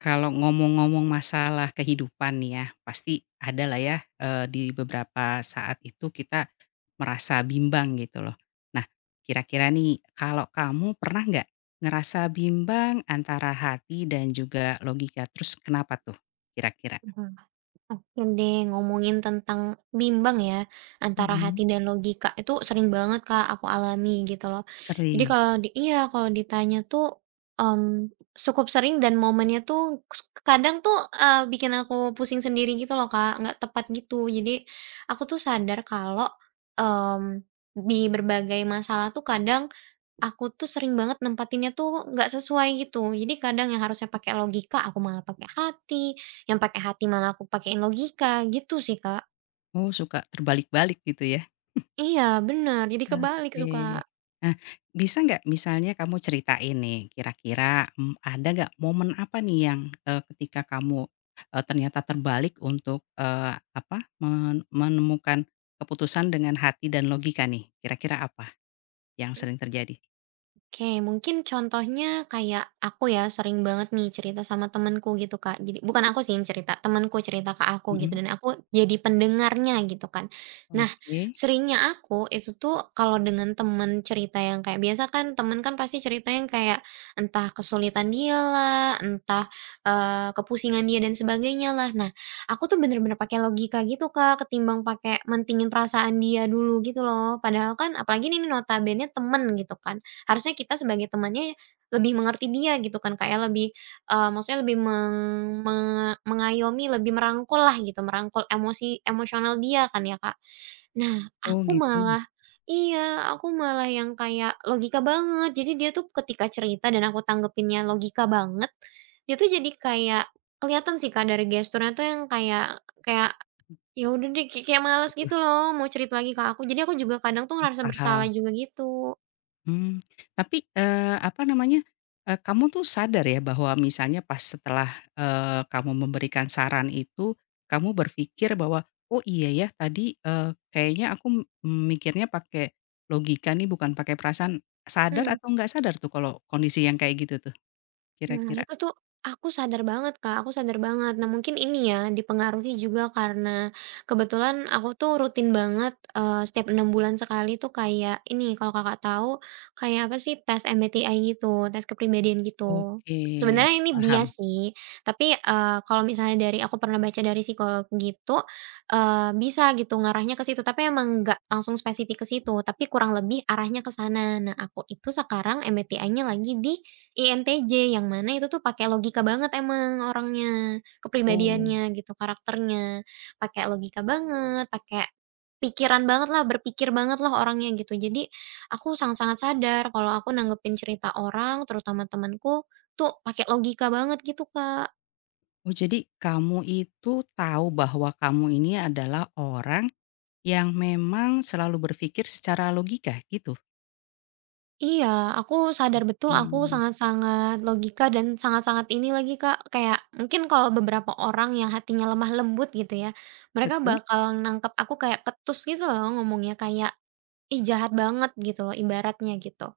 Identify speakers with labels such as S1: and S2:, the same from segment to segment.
S1: Kalau ngomong-ngomong masalah kehidupan nih ya, pasti ada lah ya, di beberapa saat itu kita merasa bimbang gitu loh. Nah, kira-kira nih kalau kamu pernah nggak ngerasa bimbang antara hati dan juga logika? Terus kenapa tuh kira-kira?
S2: Mhm. Oke deh, ngomongin tentang bimbang ya, antara
S1: Mhm.
S2: hati dan logika, itu sering banget Kak, aku alami gitu loh. Jadi
S1: Sering?
S2: kalau di iya, kalau ditanya tuh, cukup sering dan momennya tuh kus kadang tuh, bikin aku pusing sendiri gitu loh Kak, nggak tepat gitu. Jadi, aku tuh sadar kalau, mmm, di berbagai masalah tuh kadang aku tuh sering banget nempatinnya tuh nggak sesuai gitu. Jadi kadang yang harusnya pakai logika aku malah pakai hati, yang pakai hati malah aku pakein logika gitu sih, Kak.
S1: Oh suka terbalik-balik gitu ya?
S2: Iya bener, jadi kebalik suka.
S1: Oke. Nah, bisa nggak misalnya kamu ceritain nih, kira-kira, ada nggak momen apa nih yang, ketika kamu, ternyata terbalik untuk, apa, menemukan keputusan dengan hati dan logika nih, kira-kira apa yang sering terjadi?
S2: Oke, mungkin contohnya kayak aku ya sering banget nih cerita sama temenku gitu Kak. Jadi bukan aku sih yang cerita, temenku cerita ke aku gitu
S1: Mhm,
S2: dan aku jadi pendengarnya gitu kan. Nah,
S1: oke.
S2: seringnya aku itu tuh kalau dengan temen cerita yang kayak biasa kan temen kan pasti cerita yang kayak entah kesulitan dia lah, entah kepusingan dia dan sebagainya lah. Nah, aku tuh bener-bener pakai logika gitu Kak, ketimbang pakai mentingin perasaan dia dulu gitu loh. Padahal kan apalagi ini notabene temen gitu kan. Harusnya kita sebagai temannya lebih mengerti dia gitu kan, Kak, ya, lebih, maksudnya lebih me mengayomi, lebih merangkul lah gitu, merangkul emosional dia kan ya, Kak. Nah,
S1: Oh
S2: aku
S1: gitu,
S2: malah iya, aku malah yang kayak logika banget. Jadi dia tuh ketika cerita dan aku tanggepinnya logika banget, dia tuh jadi kayak kelihatan sih, Kak, dari gesturnya tuh yang kayak kayak, ya udah deh, kayak kayak males
S1: betul,
S2: gitu loh mau cerita lagi ke aku. Jadi aku juga kadang tuh ngerasa bersalah
S1: paham.
S2: juga gitu.
S1: Hmm, tapi, apa namanya, kamu tuh sadar ya bahwa misalnya pas setelah, kamu memberikan saran itu, kamu berpikir bahwa, "Oh iya ya tadi, kayaknya aku mikirnya pakai logika nih bukan pakai perasaan." Sadar
S2: hmm
S1: atau nggak sadar tuh kalau kondisi yang kayak gitu tuh
S2: Nah,
S1: kira-kira?
S2: itu tuh aku sadar banget, Kak, aku sadar banget. Nah, mungkin ini ya dipengaruhi juga karena kebetulan aku tuh rutin banget, setiap 6 bulan sekali tuh kayak ini, kalau Kakak tahu, kayak apa sih, tes MBTI gitu, tes kepribadian gitu.
S1: Oke,
S2: Sebenarnya ini
S1: paham.
S2: bias sih, tapi, kalau misalnya dari aku pernah baca dari psikolog gitu, bisa gitu ngarahnya ke situ, tapi emang nggak langsung spesifik ke situ, tapi kurang lebih arahnya ke sana. Nah, aku itu sekarang MBTI-nya lagi di INTJ, yang mana itu tuh pakai logika banget emang orangnya,
S1: Oh
S2: kepribadiannya gitu, karakternya. Pakai logika banget, pakai pikiran banget lah berpikir banget lah orangnya gitu. Jadi aku sangat-sangat sadar kalau aku nanggepin cerita orang, terutama temanku tuh pakai logika banget gitu, Kak.
S1: oh jadi kamu itu tahu bahwa kamu ini adalah orang yang memang selalu berpikir secara logika gitu?
S2: Iya, aku sadar betul aku
S1: Mmm.
S2: sangat-sangat logika dan sangat-sangat ini lagi Kak, kayak mungkin kalau beberapa orang yang hatinya lemah lembut gitu ya, mereka
S1: Betul,
S2: bakal nangkep aku kayak ketus gitu loh ngomongnya, kayak, "Ih jahat banget," gitu loh ibaratnya gitu.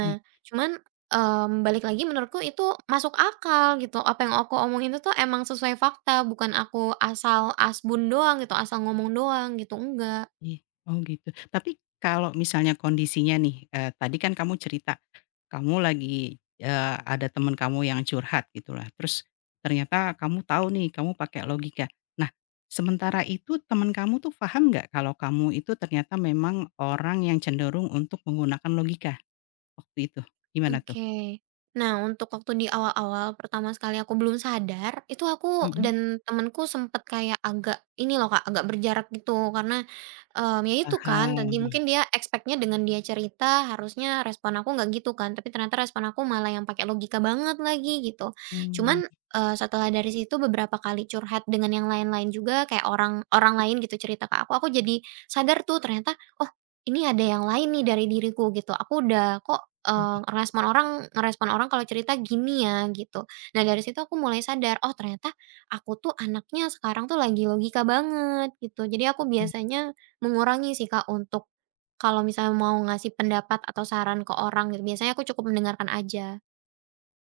S1: mhm,
S2: cuman, balik lagi menurutku itu masuk akal gitu, apa yang aku omongin itu tuh emang sesuai fakta, bukan aku asal asbun doang gitu, asal ngomong doang gitu, enggak.
S1: iya, oh gitu. Tapi kalau misalnya kondisinya nih, tadi kan kamu cerita, kamu lagi, ada temen kamu yang curhat gitulah, terus ternyata kamu tahu nih, kamu pakai logika. Nah, sementara itu temen kamu tuh paham nggak kalau kamu itu ternyata memang orang yang cenderung untuk menggunakan logika waktu itu? Gimana tuh?
S2: Oke. Nah, untuk waktu di awal-awal pertama sekali aku belum sadar, itu aku
S1: Mhm.
S2: dan temenku sempet kayak agak ini loh Kak, agak berjarak gitu karena, ya itu kan tadi
S1: Paham,
S2: mungkin dia expect-nya dengan dia cerita harusnya respon aku nggak gitu kan, tapi ternyata respon aku malah yang pakai logika banget lagi gitu.
S1: mmm,
S2: Cuman, setelah dari situ beberapa kali curhat dengan yang lain-lain juga kayak orang orang lain gitu cerita ke aku jadi sadar tuh ternyata, "Oh ini ada yang lain nih dari diriku gitu, aku udah kok, ngerespon orang kalau cerita gini ya gitu. Nah dari situ aku mulai sadar, oh ternyata aku tuh anaknya sekarang tuh lagi logika banget gitu. Jadi aku
S1: oh.
S2: biasanya mengurangi sih Kak untuk kalau misalnya mau ngasih pendapat atau saran ke orang gitu, biasanya aku cukup mendengarkan aja.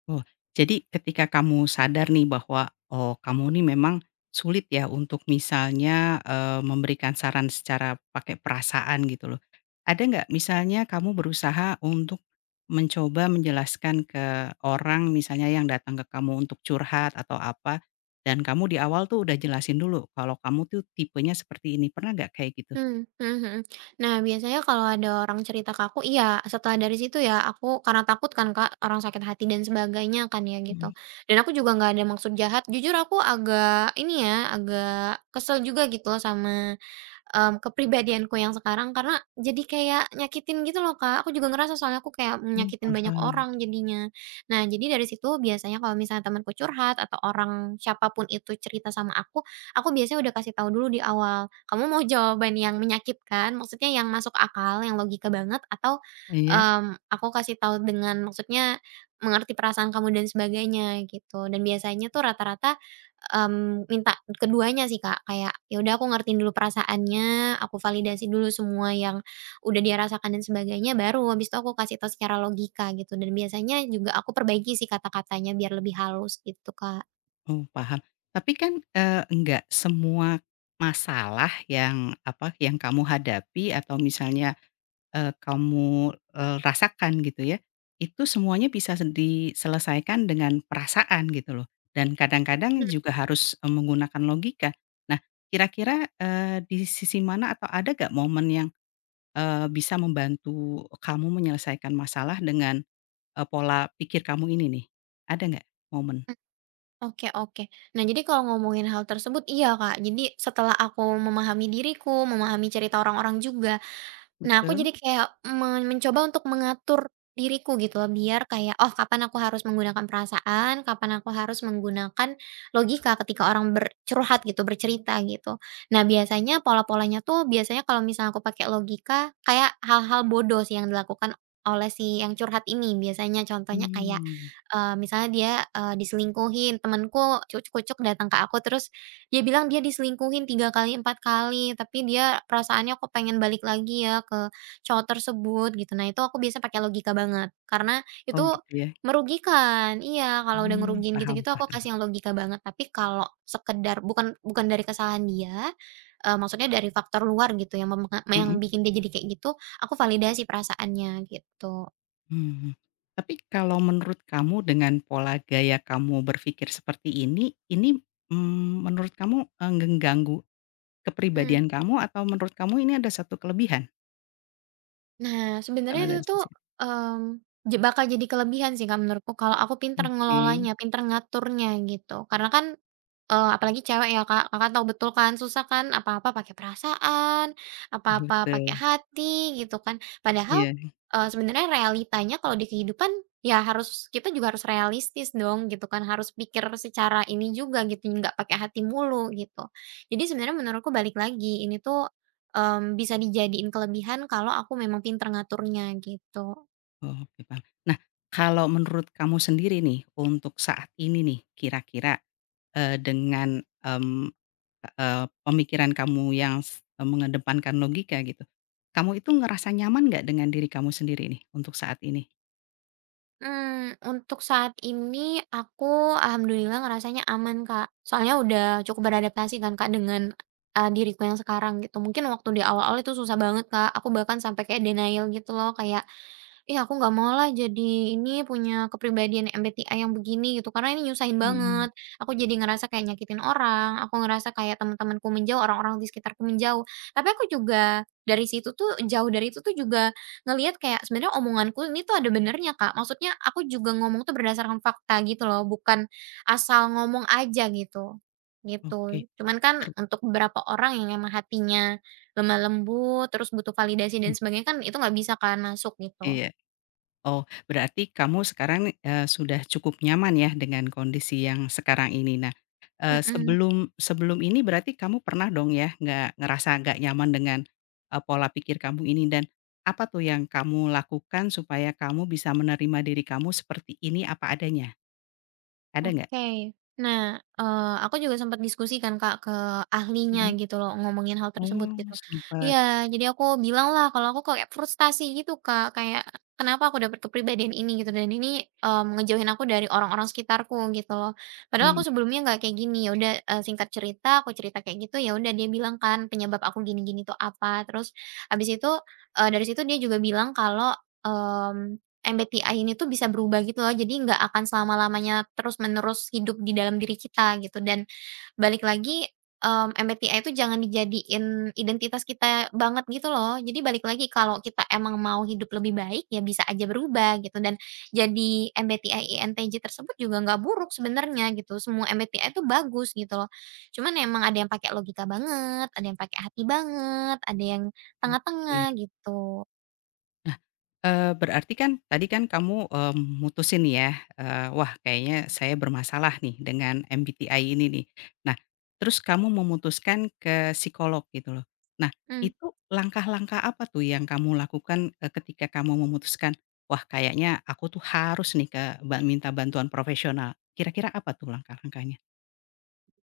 S1: Oh, jadi ketika kamu sadar nih bahwa, oh kamu nih memang sulit ya untuk misalnya, memberikan saran secara pakai perasaan gitu loh. Ada nggak misalnya kamu berusaha untuk mencoba menjelaskan ke orang misalnya yang datang ke kamu untuk curhat atau apa, dan kamu di awal tuh udah jelasin dulu kalau kamu tuh tipenya seperti ini, pernah nggak kayak gitu?
S2: Mmm, mhm mhm. Nah, biasanya kalau ada orang cerita ke aku iya, setelah dari situ ya aku karena takut kan, Kak, orang sakit hati dan sebagainya kan ya, gitu.
S1: Mhm,
S2: Dan aku juga nggak ada maksud jahat, jujur aku agak ini ya, agak kesel juga gitu loh sama, kepribadianku yang sekarang karena jadi kayak nyakitin gitu loh, Kak. Aku juga ngerasa soalnya aku kayak nyakitin banyak
S1: paham.
S2: orang jadinya. Nah, jadi dari situ biasanya kalau misalnya temanku curhat atau orang siapa pun itu cerita sama aku biasanya udah kasih tahu dulu di awal, "Kamu mau jawaban yang menyakitkan, maksudnya yang masuk akal, yang logika banget, atau,
S1: Iya.
S2: aku kasih tahu dengan maksudnya mengerti perasaan kamu dan sebagainya?" Gitu. Dan biasanya tuh rata-rata, minta keduanya sih, Kak. Kayak, "Ya udah aku ngertiin dulu perasaannya, aku validasi dulu semua yang udah dia rasakan dan sebagainya, baru habis itu aku kasih tahu secara logika," gitu. Dan biasanya juga aku perbaiki sih kata-katanya biar lebih halus gitu, Kak.
S1: Oh, paham. Tapi kan, enggak semua masalah yang, apa, yang kamu hadapi atau misalnya, kamu, rasakan gitu ya, itu semuanya bisa diselesaikan dengan perasaan gitu loh, dan kadang-kadang
S2: Mhm.
S1: juga harus, menggunakan logika. Nah, kira-kira, di sisi mana atau ada nggak momen yang, bisa membantu kamu menyelesaikan masalah dengan, pola pikir kamu ini nih? Ada nggak momen?
S2: Oke oke. Nah, jadi kalau ngomongin hal tersebut iya, Kak. Jadi setelah aku memahami diriku, memahami cerita orang-orang juga, nah, aku
S1: Betul,
S2: jadi kayak mencoba untuk mengatur diriku gitu loh, biar kayak, oh kapan aku harus menggunakan perasaan, kapan aku harus menggunakan logika ketika orang bercurhat gitu, bercerita gitu. Nah, biasanya pola-polanya tuh biasanya kalau misalnya aku pakai logika, kayak hal-hal bodoh sih yang dilakukan oleh si yang curhat ini. Biasanya contohnya kayak,
S1: mmm.
S2: misalnya dia, diselingkuhin, temanku cucuk-kucuk datang ke aku terus dia bilang dia diselingkuhin 3 kali, 4 kali, tapi dia perasaannya kok pengen balik lagi ya ke cowok tersebut gitu. Nah itu aku biasa pakai logika banget, karena itu
S1: Oh gitu ya?
S2: merugikan. Iya, kalau udah ngerugiin
S1: Paham
S2: gitu-gitu aku
S1: paham.
S2: kasih yang logika banget, tapi kalau sekedar bukan bukan dari kesalahan dia, maksudnya dari faktor luar gitu yang
S1: Mhm
S2: bikin dia jadi kayak gitu, aku validasi perasaannya gitu.
S1: mhm. Tapi kalau menurut kamu dengan pola gaya kamu berpikir seperti ini, menurut kamu, ngeganggu
S2: Mhm.
S1: kepribadian kamu atau menurut kamu ini ada satu kelebihan
S2: Nah, sebenarnya
S1: kalau
S2: itu
S1: dari
S2: tuh,
S1: sisi.
S2: mmm, bakal jadi kelebihan sih Kak menurutku kalau aku pinter
S1: Oke,
S2: ngelolanya, pinter ngaturnya gitu. Karena kan apalagi cewek ya Kak, Kakak tahu betul kan susah kan apa-apa pakai perasaan, apa-apa pakai
S1: betul,
S2: hati gitu kan. Padahal,
S1: iya.
S2: sebenarnya realitanya kalau di kehidupan ya harus kita juga harus realistis dong gitu kan, harus pikir secara ini juga gitu, nggak pakai hati mulu gitu. Jadi sebenarnya menurutku balik lagi, ini tuh, bisa dijadiin kelebihan kalau aku memang pinter ngaturnya gitu.
S1: Oh, oke paham. Nah, kalau menurut kamu sendiri nih, untuk saat ini nih, kira-kira, dengan, mmm pemikiran kamu yang mengedepankan logika gitu. Kamu itu ngerasa nyaman nggak dengan diri kamu sendiri nih untuk saat ini?
S2: Untuk saat ini aku alhamdulillah ngerasanya aman, Kak. Soalnya udah cukup beradaptasi kan, Kak, dengan, diriku yang sekarang gitu. Mungkin waktu di awal-awal itu susah banget, Kak. Aku bahkan sampai kayak denial gitu loh, kayak, ih, aku nggak mau lah jadi ini, punya kepribadian MBTI yang begini gitu, karena ini nyusahin
S1: Mhm.
S2: banget. Aku jadi ngerasa kayak nyakitin orang, aku ngerasa kayak teman-temanku menjauh, orang-orang di sekitarku menjauh. Tapi aku juga dari situ tuh, jauh dari itu tuh juga ngelihat kayak sebenarnya omonganku ini tuh ada benernya, Kak. Maksudnya aku juga ngomong tuh berdasarkan fakta gitu loh, bukan asal ngomong aja gitu. Gitu.
S1: Oke,
S2: Cuman kan
S1: ber
S2: untuk beberapa orang yang emang hatinya lemah lembut, terus butuh validasi dan
S1: mhm,
S2: sebagainya kan itu nggak bisa kan masuk gitu.
S1: iya. Oh, berarti kamu sekarang, sudah cukup nyaman ya dengan kondisi yang sekarang ini. Nah,
S2: Mhm,
S1: sebelum sebelum ini berarti kamu pernah dong ya nggak ngerasa nggak nyaman dengan, pola pikir kamu ini dan apa tuh yang kamu lakukan supaya kamu bisa menerima diri kamu seperti ini apa adanya? Ada
S2: oke. Nah, aku juga sempat diskusikan Kak ke ahlinya
S1: nggak?
S2: gitu loh, ngomongin hal tersebut
S1: Oh,
S2: gitu. Iya,
S1: sempat.
S2: jadi aku bilang lah kalau aku kayak frustasi gitu Kak, kayak kenapa aku dapat kepribadian ini gitu dan ini, ngejauhin aku dari orang-orang sekitarku gitu loh. Padahal aku
S1: Mmm,
S2: sebelumnya nggak kayak gini, ya udah, singkat cerita aku cerita kayak gitu, ya udah dia bilang kan penyebab aku gini-gini tuh apa, terus habis itu, dari situ dia juga bilang kalau, mmm MBTI ini tuh bisa berubah gitu loh, jadi nggak akan selama-lamanya terus-menerus hidup di dalam diri kita gitu dan balik lagi, MBTI itu jangan dijadiin identitas kita banget gitu loh. Jadi balik lagi kalau kita emang mau hidup lebih baik ya bisa aja berubah gitu dan jadi MBTI INTJ tersebut juga nggak buruk sebenarnya gitu, semua MBTI itu bagus gitu loh. Cuman emang ada yang pakai logika banget, ada yang pakai hati banget, ada yang
S1: oke.
S2: tengah-tengah gitu.
S1: Nah, berarti kan tadi kan kamu, mutusin ya, "Wah, kayaknya saya bermasalah nih dengan MBTI ini nih." Nah, terus kamu memutuskan ke psikolog gitu loh. Nah, itu langkah-langkah apa tuh yang kamu lakukan, ketika kamu memutuskan, "Wah, kayaknya aku tuh harus nih ke minta bantuan profesional." Kira-kira apa tuh langkah-langkahnya?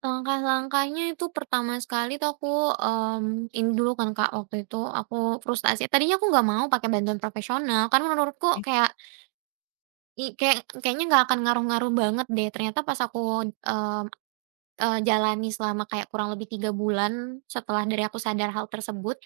S2: Langkah-langkahnya itu pertama sekali tuh aku, ini dulu kan Kak, waktu itu aku frustasi, tadinya aku nggak mau pakai bantuan profesional, karena menurutku
S1: Oke,
S2: kayak kayak kayaknya nggak akan ngaruh-ngaruh banget deh, ternyata pas aku, mmm jalani selama kayak kurang lebih 3 bulan setelah dari aku sadar hal tersebut,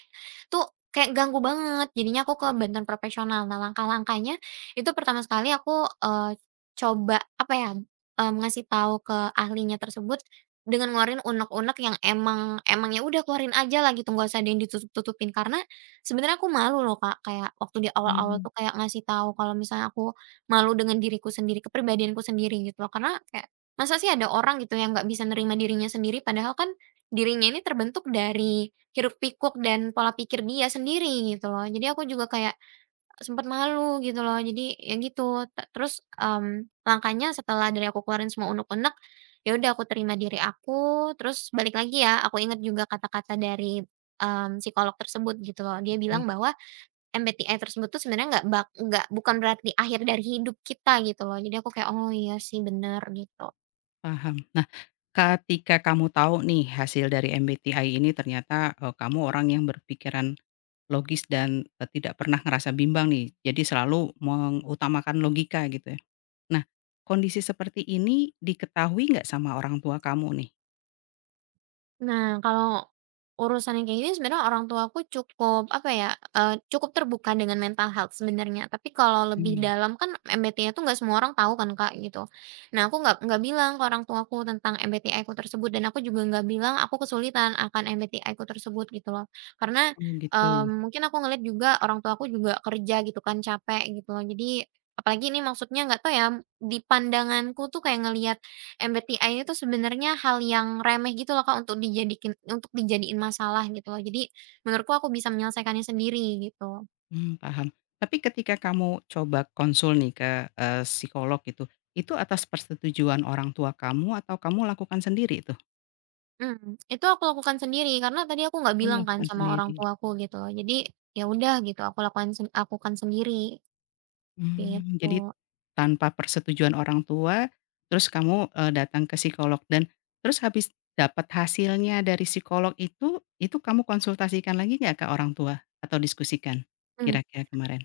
S2: tuh kayak ganggu banget, jadinya aku ke bantuan profesional. Nah, langkah-langkahnya itu pertama sekali aku, coba apa ya, ngasih tahu ke ahlinya tersebut dengan ngeluarin unek-unek yang emangnya udah keluarin aja lah gitu, nggak usah ada yang ditutup-tutupin. Karena sebenarnya aku malu loh, Kak, kayak waktu di awal-awal
S1: mmm,
S2: tuh kayak ngasih tahu kalau misalnya aku malu dengan diriku sendiri, kepribadianku sendiri gitu loh. Karena kayak masa sih ada orang gitu yang nggak bisa nerima dirinya sendiri, padahal kan dirinya ini terbentuk dari hiruk-pikuk dan pola pikir dia sendiri gitu loh. Jadi aku juga kayak sempat malu gitu loh. Jadi ya gitu, terus, langkahnya setelah dari aku keluarin semua unek-unek, ya udah aku terima diri aku, terus balik lagi ya, aku inget juga kata-kata dari, psikolog tersebut gitu loh. Dia
S1: oke.
S2: bilang bahwa MBTI tersebut tuh sebenarnya nggak bukan berarti akhir dari hidup kita gitu loh. Jadi aku kayak, "Oh iya sih bener," gitu.
S1: Paham. Nah, ketika kamu tahu nih hasil dari MBTI ini ternyata, kamu orang yang berpikiran logis dan, tidak pernah ngerasa bimbang nih, jadi selalu mengutamakan logika gitu ya. Nah, kondisi seperti ini diketahui nggak sama orang tua kamu nih?
S2: Nah, kalau urusan yang kayak gini sebenarnya orang tuaku cukup, apa ya, cukup terbuka dengan mental health sebenarnya. Tapi kalau lebih
S1: Mmm.
S2: dalam kan MBTI itu nggak semua orang tahu kan, Kak, gitu. Nah, aku nggak bilang ke orang tuaku tentang MBTI-ku tersebut dan aku juga nggak bilang aku kesulitan akan MBTI-ku tersebut gitu loh. Karena,
S1: Oh gitu,
S2: mungkin aku ngeliat juga orang tuaku juga kerja gitu kan, capek gitu loh. Jadi apalagi ini maksudnya nggak tahu ya, di pandanganku tuh kayak ngelihat MBTI itu sebenarnya hal yang remeh gitu loh Kak, untuk dijadiin masalah gitu loh. Jadi menurutku aku bisa menyelesaikannya sendiri gitu.
S1: paham. Tapi ketika kamu coba konsul nih ke, psikolog gitu, itu atas persetujuan orang tua kamu atau kamu lakukan sendiri itu?
S2: Mhm, itu aku lakukan sendiri karena tadi aku nggak
S1: Oh,
S2: bilang kan
S1: lakukan
S2: sama orang
S1: sendiri.
S2: tuaku gitu loh. Jadi ya udah gitu aku lakukan sendiri
S1: Jadi
S2: gitu.
S1: tanpa persetujuan orang tua, terus kamu, datang ke psikolog dan terus habis dapat hasilnya dari psikolog itu kamu konsultasikan lagi nggak ke orang tua atau diskusikan
S2: Mhm.
S1: kira-kira kemarin?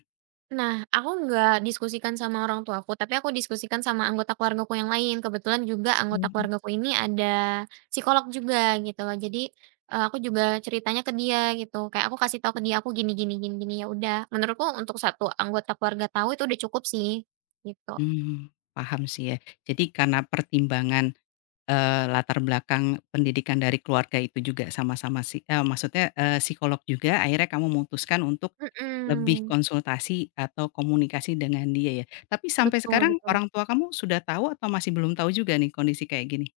S2: Nah, aku nggak diskusikan sama orang tuaku, tapi aku diskusikan sama anggota keluargaku yang lain. Kebetulan juga anggota
S1: Mmm.
S2: keluargaku ini ada psikolog juga gitu loh. Jadi, aku juga ceritanya ke dia gitu, kayak aku kasih tahu ke dia, "Aku gini gini gini gini." Ya udah, menurutku untuk satu anggota keluarga tahu itu udah cukup sih, gitu.
S1: Mmm, paham sih ya. Jadi karena pertimbangan, latar belakang pendidikan dari keluarga itu juga sama-sama maksudnya, psikolog juga akhirnya kamu memutuskan untuk lebih
S2: Mhm,
S1: konsultasi atau komunikasi dengan dia ya. Tapi sampai
S2: betul
S1: sekarang
S2: betul.
S1: orang tua kamu sudah tahu atau masih belum tahu juga nih kondisi kayak gini?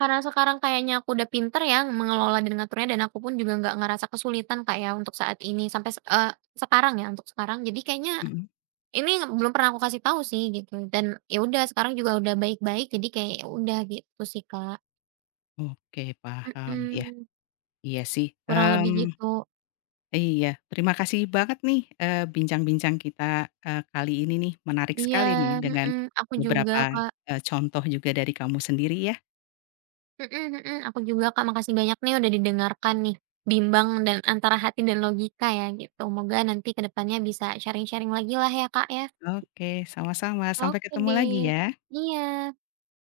S2: Karena sekarang kayaknya aku udah pinter ya mengelola dan ngaturnya dan aku pun juga nggak ngerasa kesulitan kayak untuk saat ini sampai sekarang ya, untuk sekarang. Jadi kayaknya
S1: Mhm.
S2: ini belum pernah aku kasih tahu sih gitu dan ya udah sekarang juga udah baik-baik jadi kayak ya udah gitu sih, Kak.
S1: Oke paham, ya.
S2: Mhm,
S1: Iya sih,
S2: kurang lebih gitu.
S1: iya terima kasih banget nih, bincang-bincang kita, kali ini nih menarik
S2: Iya,
S1: sekali nih dengan
S2: mhm, aku juga,
S1: beberapa,
S2: Kak.
S1: contoh juga dari kamu sendiri ya.
S2: Mhm mhm, aku juga, Kak, makasih banyak nih udah didengarkan nih, bimbang dan antara hati dan logika ya gitu. Moga nanti ke depannya bisa sharing-sharing lagi lah ya, Kak, ya.
S1: Oke sama-sama sampai
S2: Oke
S1: ketemu lagi
S2: deh.
S1: ya.
S2: Iya.